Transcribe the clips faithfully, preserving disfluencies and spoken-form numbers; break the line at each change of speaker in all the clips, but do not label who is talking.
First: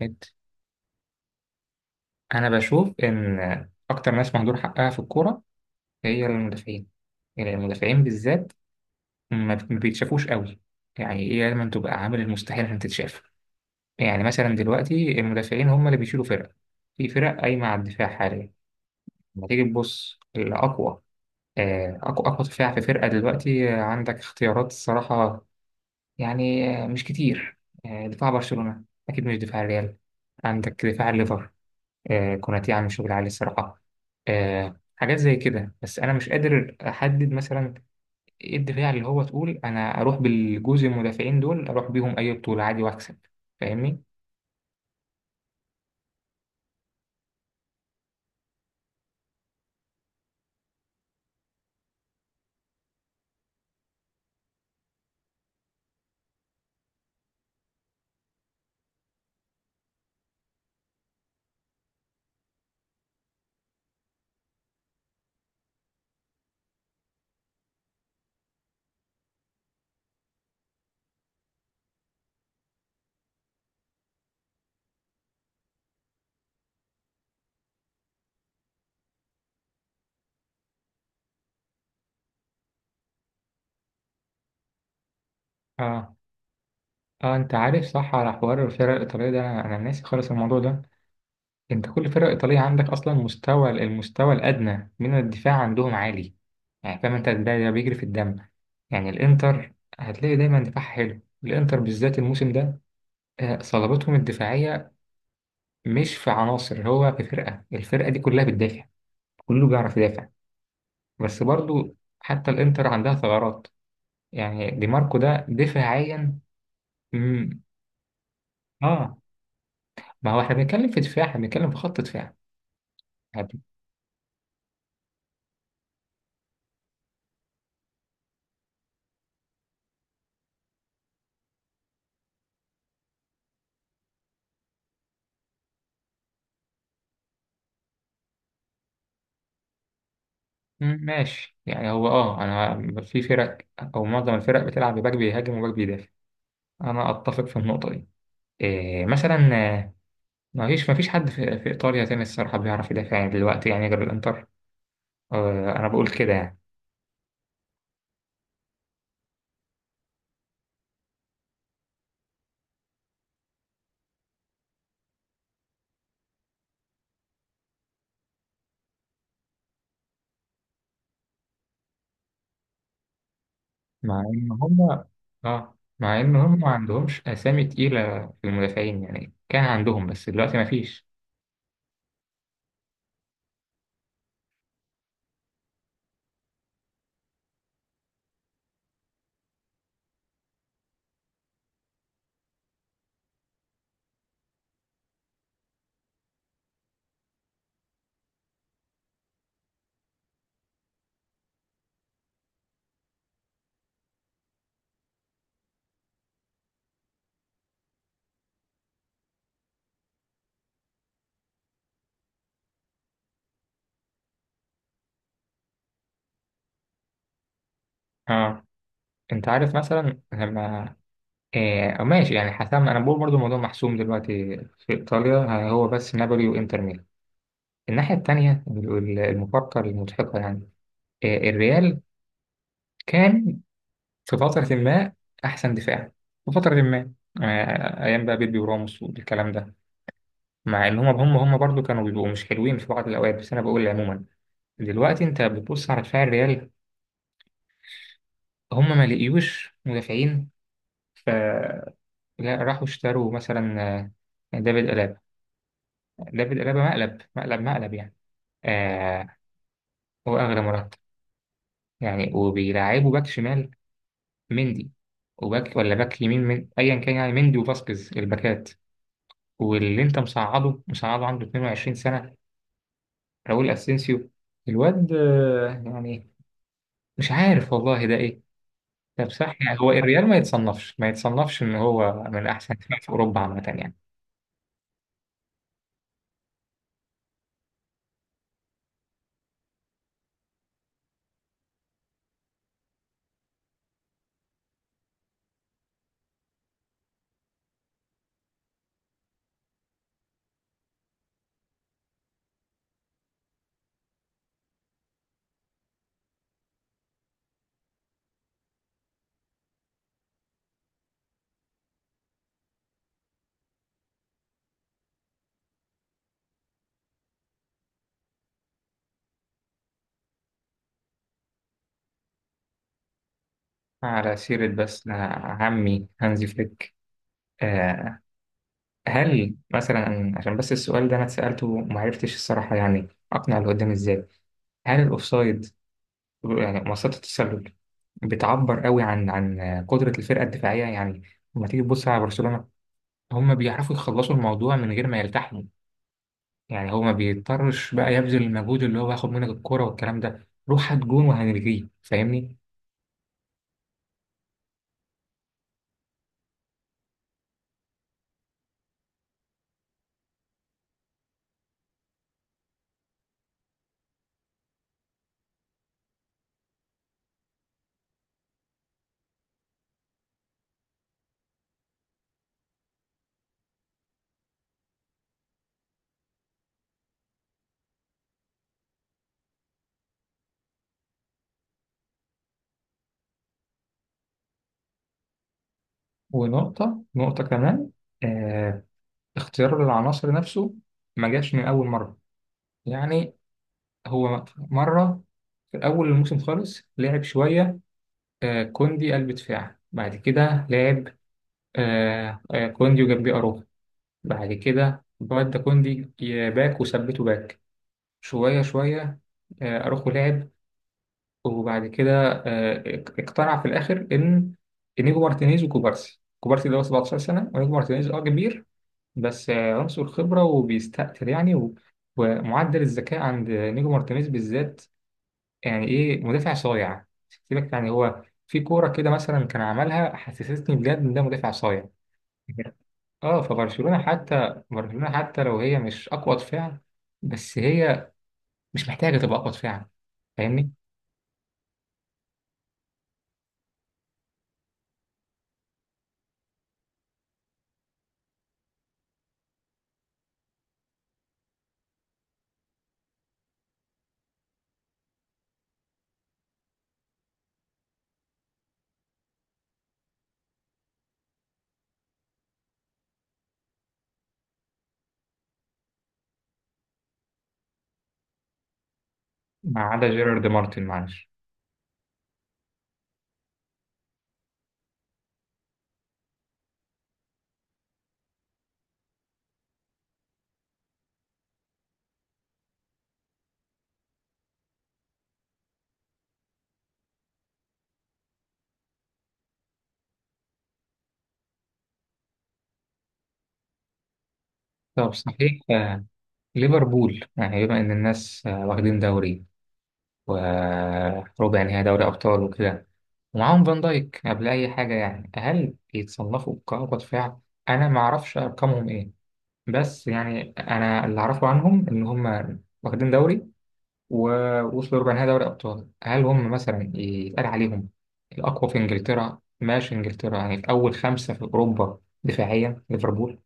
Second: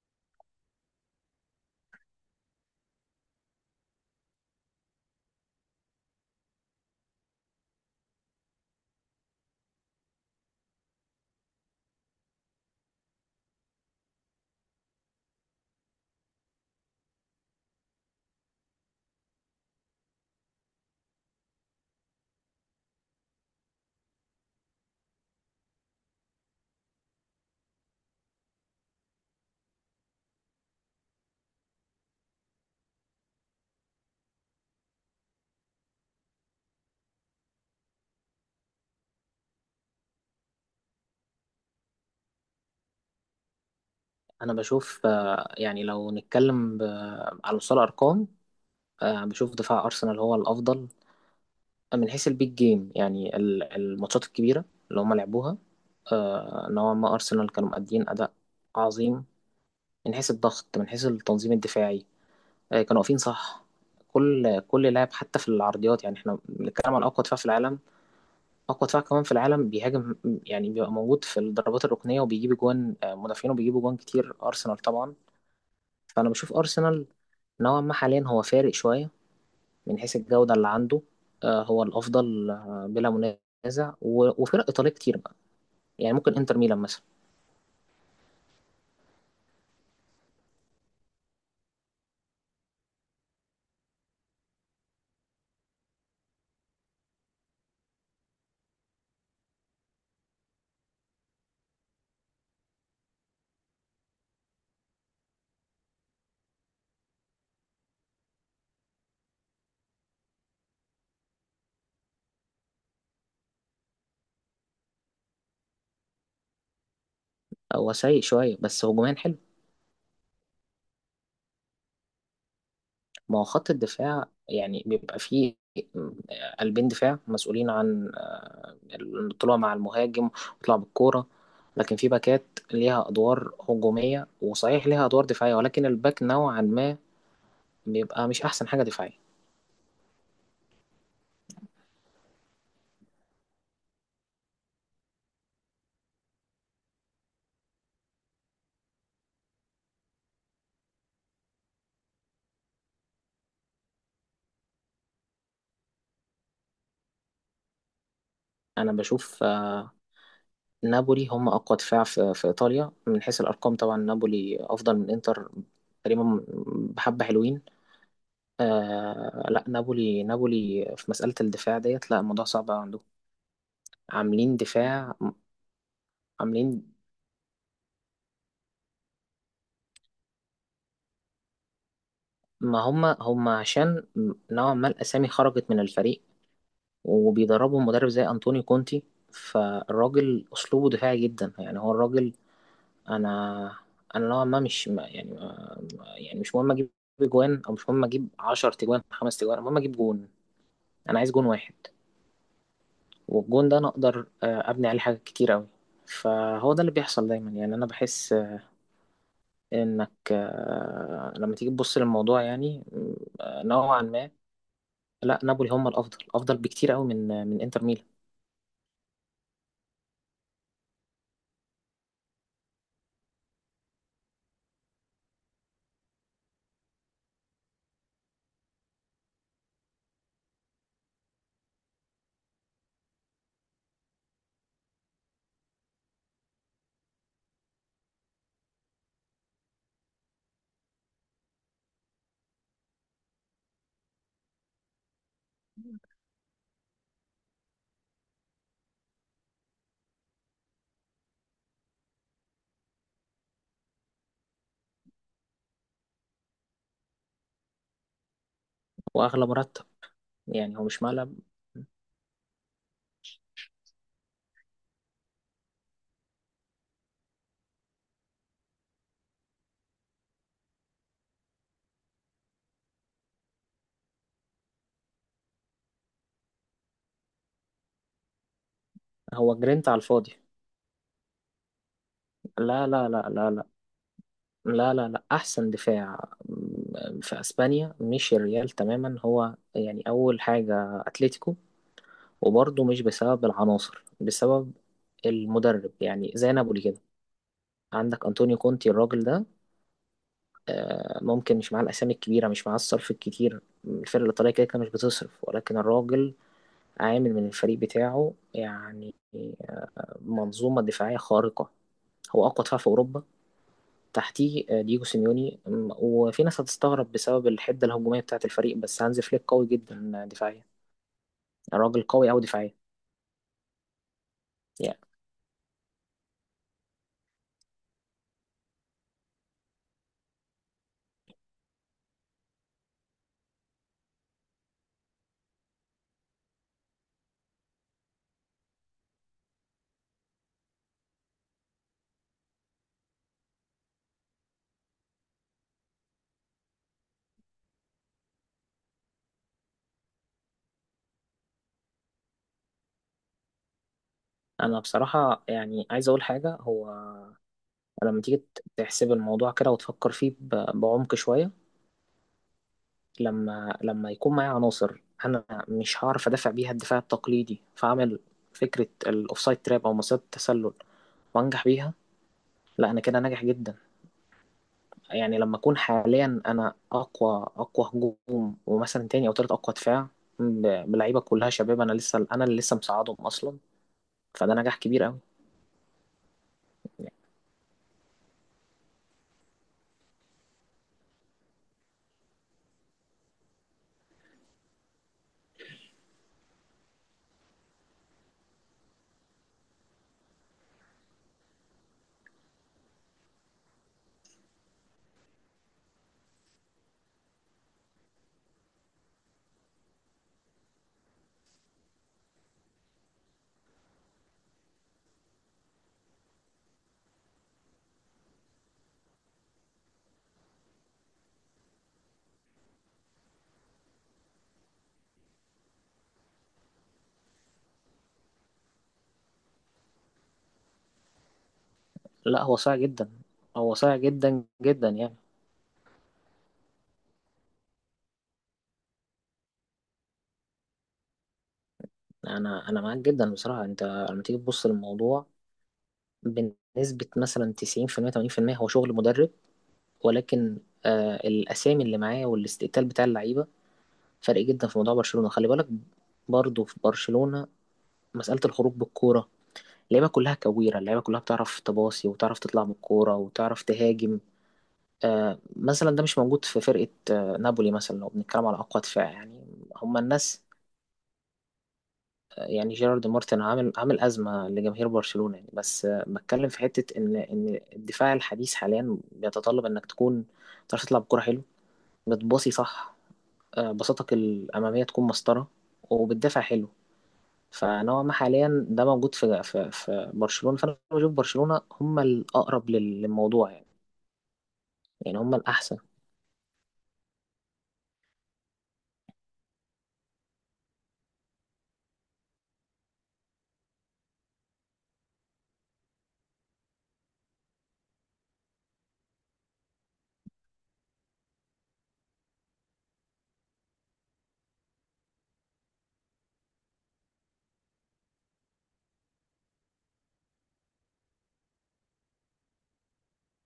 جد. انا بشوف ان اكتر ناس مهدور حقها في الكوره هي المدافعين. يعني المدافعين بالذات ما بت- ما بيتشافوش قوي. يعني ايه، دايما تبقى عامل المستحيل عشان تتشاف. يعني مثلا دلوقتي المدافعين هم اللي بيشيلوا فرق، في فرق قايمه على الدفاع حاليا. لما تيجي تبص الاقوى، آه، اقوى اقوى دفاع في فرقه دلوقتي، آه، عندك اختيارات الصراحه. يعني آه، مش كتير. آه، دفاع برشلونه اكيد مش دفاع الريال. عندك دفاع الليفر، آه، كوناتي عامل شغل عالي الصراحة. آه، حاجات زي كده، بس أنا مش قادر أحدد مثلا إيه الدفاع اللي هو تقول أنا أروح بالجزء المدافعين دول، أروح بيهم أي بطولة عادي وأكسب. فاهمني؟
انا بشوف آه، يعني لو نتكلم ب- على مستوى الارقام. آه، بشوف دفاع ارسنال هو الافضل من حيث البيج جيم، يعني ال- الماتشات الكبيره اللي هم لعبوها. آه، نوعا ما ارسنال كانوا مؤدين اداء عظيم، من حيث الضغط، من حيث التنظيم الدفاعي. آه، كانوا واقفين صح، كل كل لاعب حتى في العرضيات. يعني احنا بنتكلم عن اقوى دفاع في العالم. اقوى دفاع كمان في العالم بيهاجم، يعني بيبقى موجود في الضربات الركنيه وبيجيب جوان. آه، مدافعين وبيجيبوا جوان كتير ارسنال طبعا. فأنا بشوف أرسنال نوعا ما حاليا هو فارق شوية من حيث الجودة اللي عنده. آه، هو الأفضل آه، بلا منازع، و- وفرق إيطالية كتير بقى، يعني
آه.
ممكن إنتر ميلان مثلا.
آه أنت عارف صح؟ على حوار الفرق الإيطالية ده أنا أنا ناسي خالص الموضوع ده. أنت كل فرقة إيطالية عندك أصلا مستوى، المستوى الأدنى من الدفاع عندهم عالي. يعني فاهم أنت، ده ده بيجري في الدم. يعني الانتر، هتلاقي دايما دفاعها حلو، الانتر بالذات الموسم ده. آه، صلابتهم الدفاعية مش في عناصر، هو في فرقة، الفرقة دي كلها بتدافع، كله بيعرف يدافع. بس برضو حتى الانتر عندها ثغرات، يعني دي ماركو ده دفاعيا. مم.
هو سيء شوية بس هجوميا
اه.
حلو.
ما هو احنا بنتكلم في دفاع، احنا بنتكلم في خط دفاع.
ما هو
عادي.
خط الدفاع يعني بيبقى فيه آه، قلبين دفاع مسؤولين عن آه، الطلوع مع المهاجم وطلع بالكورة، لكن في باكات ليها أدوار هجومية، وصحيح ليها أدوار دفاعية، ولكن الباك نوعا ما بيبقى مش أحسن حاجة دفاعية.
مم، ماشي. يعني هو اه انا في فرق او معظم الفرق بتلعب بباك بيهاجم وباك بيدافع، انا اتفق في النقطة دي. إيه مثلا؟ آه، ما فيش ما فيش حد في, في ايطاليا تاني الصراحة بيعرف يدافع يعني دلوقتي، يعني غير الانتر. آه انا بقول كده يعني.
أنا بشوف آه، نابولي هم أقوى دفاع في, في إيطاليا من حيث الأرقام. طبعا نابولي أفضل من إنتر تقريبا، بحبة حلوين. آه لا، نابولي نابولي في مسألة الدفاع ديت، لا، الموضوع صعب أوي عندهم.
مع إن
عاملين
هم،
دفاع،
آه مع إن هم ما
عاملين.
عندهمش أسامي تقيلة في المدافعين، يعني كان عندهم بس دلوقتي ما فيش.
ما هم هم عشان نوعا ما الأسامي خرجت من الفريق، وبيدربهم مدرب زي أنطونيو كونتي، فالراجل أسلوبه دفاعي جدا. يعني هو الراجل، أنا أنا نوعا ما مش يعني، يعني مش مهم اجيب جوان، او مش مهم اجيب عشرة تجوان، خمس تجوان، المهم اجيب جون. انا عايز جون واحد، والجون ده انا اقدر آه، ابني عليه حاجات كتير قوي. فهو ده اللي بيحصل دايما. يعني انا بحس آه، انك آه، لما تيجي تبص للموضوع يعني آه، نوعا ما، لا، نابولي هم الافضل، افضل بكتير قوي من آه، من انتر ميلان.
آه أنت عارف مثلا لما، آه ماشي. يعني حسام أنا بقول برضو الموضوع محسوم دلوقتي في إيطاليا، آه، هو بس نابولي وإنتر ميلان. الناحية التانية، ال- المفارقة المضحكة يعني، آه الريال كان في فترة ما أحسن دفاع، في فترة ما، آه أيام بقى بيبي وراموس والكلام ده. مع إن هم هم هم برضو كانوا بيبقوا مش حلوين في بعض الأوقات، بس أنا بقول عموما دلوقتي انت بتبص على دفاع الريال، هم ما لقيوش مدافعين. فلا، راحوا اشتروا مثلا آه، دافيد ألابا. دافيد ألابا مقلب مقلب مقلب يعني. آه.
واغلى مرتب،
هو أغلى
يعني هو
مرتب
مش مقلب،
يعني. وبيلعبوا باك شمال مندي، وباك ولا باك يمين من أيا كان، يعني مندي وفاسكيز الباكات. واللي أنت مصعده مصعده عنده اتنين وعشرين سنة، راؤول أسينسيو الواد، آه، يعني مش عارف والله ده إيه. طب
هو
صح، يعني
جرينت
هو
على
الريال ما
الفاضي.
يتصنفش ما يتصنفش ان هو من احسن
لا
فرق في
لا لا
اوروبا
لا
عامه
لا
يعني؟
لا لا لا، احسن دفاع م- في اسبانيا مش الريال تماما. هو يعني اول حاجه اتلتيكو، وبرضه مش بسبب العناصر، بسبب المدرب، يعني زي نابولي كده. عندك انطونيو كونتي الراجل ده آه، ممكن مش معاه الاسامي الكبيره، مش معاه الصرف الكتير، الفرقه الايطاليه كده كده مش بتصرف، ولكن الراجل عامل من الفريق بتاعه يعني منظومه دفاعيه خارقه. هو اقوى دفاع في اوروبا، تحتيه آه، دييجو سيميوني. أم- وفي ناس هتستغرب بسبب الحدة الهجومية بتاعة الفريق، بس هانز فليك قوي جدا دفاعيا، الراجل قوي أوي دفاعيا
على سيرة
يعني.
بس، آه، عمي هانزي فليك، آه، هل مثلا، عشان بس السؤال ده انا اتسألته وما عرفتش الصراحة يعني اقنع اللي قدامي ازاي، هل الاوفسايد يعني مسطرة التسلل بتعبر قوي عن عن قدرة الفرقة الدفاعية؟ يعني لما تيجي تبص على برشلونة، هم بيعرفوا يخلصوا الموضوع من غير ما يلتحموا. يعني هو ما بيضطرش بقى يبذل المجهود اللي هو هياخد منك الكرة والكلام ده، روح هات جون وهنلغيه. فاهمني؟
أنا بصراحة يعني عايز أقول حاجة، هو لما تيجي تحسب الموضوع كده وتفكر فيه ب- بعمق شوية، لما لما يكون معايا عناصر أنا مش هعرف أدافع بيها الدفاع التقليدي، فأعمل فكرة الأوفسايد تراب أو مصيدة التسلل وأنجح بيها، لا، أنا كده ناجح جدا. يعني لما اكون حاليا انا اقوى اقوى هجوم، ومثلا تاني او تالت اقوى دفاع، ب- بلعيبه كلها شباب، انا لسه، انا اللي لسه مساعدهم اصلا، فده نجاح كبير قوي.
ونقطة نقطة كمان، آه اختيار العناصر نفسه ما جاش من أول مرة. يعني هو مرة في أول الموسم خالص لعب شوية آه كوندي قلب دفاع. بعد كده لعب آه آه كوندي وجنبيه أروخو. بعد كده بعد كوندي ي- باك وثبته باك، شوية شوية. آه، أروخو لعب، وبعد كده آه، اقتنع في الاخر ان انيجو مارتينيز وكوبارسي. كوبارسي ده هو سبعتاشر سنه، وانيجو مارتينيز اه كبير بس آه، عنصر خبره وبيستقتل يعني. و- ومعدل الذكاء عند انيجو مارتينيز بالذات، يعني ايه، مدافع صايع. سيبك، يعني هو في كوره كده مثلا كان عملها حسستني بجد ان ده مدافع صايع.
لا، هو صعب جدا،
اه
هو
فبرشلونه،
صعب جدا
حتى
جدا
برشلونه
يعني.
حتى لو هي مش اقوى دفاع، بس هي مش محتاجه تبقى اقوى دفاع. فاهمني؟
انا انا معاك جدا بصراحه. انت لما تيجي تبص للموضوع بنسبه مثلا تسعين في المية تمانين بالمية هو شغل مدرب، ولكن آه الاسامي اللي معاه والاستقتال بتاع اللعيبه فرق جدا في موضوع برشلونه. خلي بالك برضه في برشلونه، مساله الخروج بالكوره، اللعيبه كلها كويره، اللعيبه كلها بتعرف تباصي وتعرف تطلع من الكوره وتعرف تهاجم. آه مثلا ده مش موجود في فرقه آه نابولي مثلا، لو بنتكلم على اقوى دفاع يعني.
ما
هما
عدا
الناس
جيرارد مارتن، معلش.
آه، يعني جيرارد مارتن عامل عامل ازمه لجماهير برشلونه، يعني بس آه بتكلم في حته ان ان الدفاع الحديث حاليا بيتطلب انك تكون تعرف تطلع بكوره حلو، بتباصي صح، آه بساطتك الاماميه تكون مسطره، وبتدافع حلو. فنوعا ما حاليا ده موجود في في, في برشلونة. فأنا بشوف برشلونة هم الأقرب لل- للموضوع، يعني
طب
يعني هم
صحيح،
الأحسن.
آه، ليفربول، يعني بما إن الناس آه، واخدين دوري وربع نهائي دوري أبطال وكده، ومعاهم فان دايك قبل أي حاجة، يعني هل يتصنفوا كرة دفاع؟ أنا ما أعرفش أرقامهم إيه، بس يعني أنا اللي أعرفه عنهم إن هم واخدين دوري ووصلوا ربع نهائي دوري أبطال. هل هم مثلا يتقال عليهم الأقوى في إنجلترا؟ ماشي إنجلترا، يعني في أول خمسة في أوروبا دفاعيا ليفربول؟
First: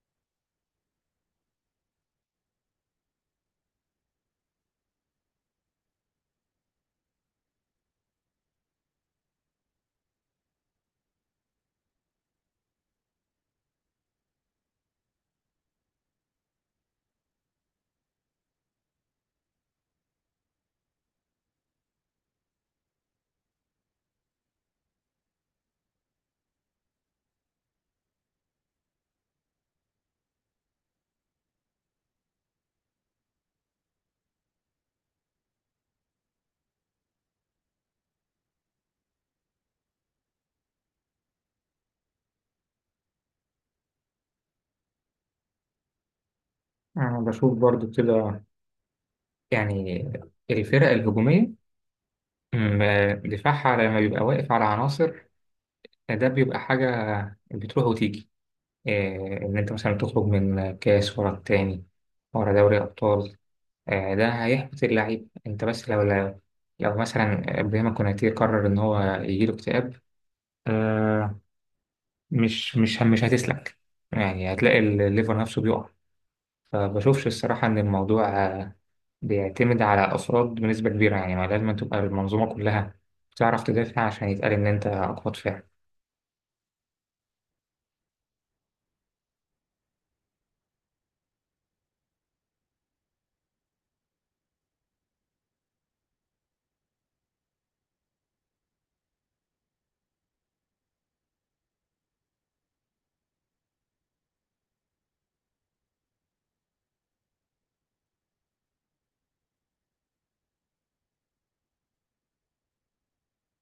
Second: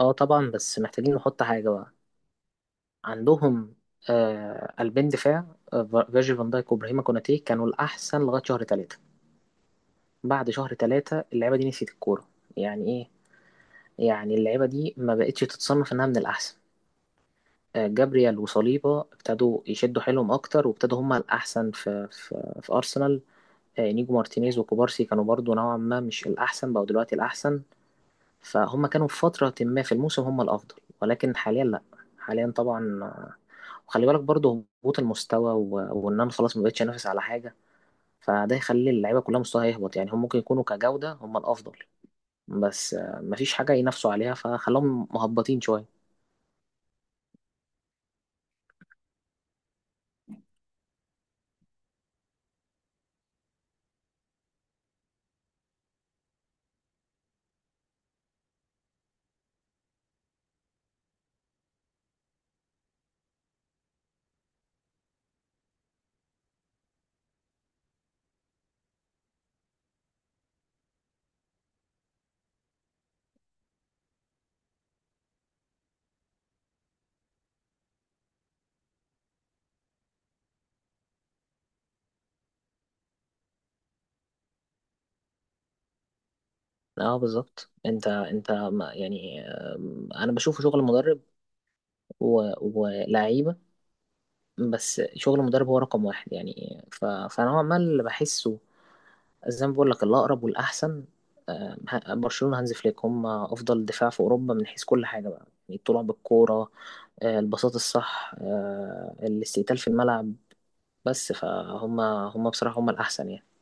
اه طبعا، بس محتاجين نحط حاجة بقى، عندهم آه قلبين دفاع، آه، فا- فيرجيل فان دايك وابراهيم كوناتي كانوا الأحسن لغاية شهر ثلاثة. بعد شهر ثلاثة اللعيبة دي نسيت الكورة. يعني ايه؟ يعني اللعيبة دي ما بقتش تتصنف انها من الأحسن. آه، جابريال وصليبا ابتدوا يشدوا حيلهم اكتر، وابتدوا هما الاحسن في في, في ارسنال. آه، انيجو مارتينيز وكوبارسي كانوا برضو نوعا ما مش الاحسن، بقوا دلوقتي الاحسن. فهم كانوا في فتره ما في الموسم هم الافضل، ولكن حاليا لا. حاليا طبعا آه، وخلي بالك برضو هبوط المستوى و- وان انا خلاص ما بقتش انافس على حاجه، فده يخلي اللعيبه كلها مستواها يهبط. يعني هم ممكن يكونوا كجوده هم الافضل، بس آه، مفيش حاجه ينافسوا عليها فخلاهم مهبطين شويه.
أنا بشوف برضو كده، يعني الفرق الهجومية م- دفاعها لما بيبقى واقف على عناصر، ده بيبقى حاجة بتروح وتيجي. إيه، إن أنت مثلا تخرج من كاس ورا التاني ورا دوري أبطال، آه، ده هيحبط اللعيب. أنت بس لو لو, لو مثلا إبراهيم كوناتي قرر إن هو يجيله اكتئاب، آه، مش مش مش هتسلك، يعني هتلاقي الليفر نفسه بيقع. فبشوفش الصراحة إن الموضوع آه، بيعتمد على أفراد بنسبة كبيرة، يعني ما لازم تبقى المنظومة كلها بتعرف تدافع عشان يتقال إن أنت أقوى دفاع.
اه بالظبط، انت انت ما- يعني آم، انا بشوف شغل مدرب، و- ولعيبه، بس شغل المدرب هو رقم واحد. يعني ف- فانا عمال اللي بحسه زي ما بقول لك الاقرب والاحسن. آم، ه- برشلونه هانز فليك هم افضل دفاع في اوروبا من حيث كل حاجه بقى. يعني الطلوع بالكوره، آه، البساط الصح، آه، الاستقتال في الملعب. بس فهم هم بصراحه هم الاحسن يعني.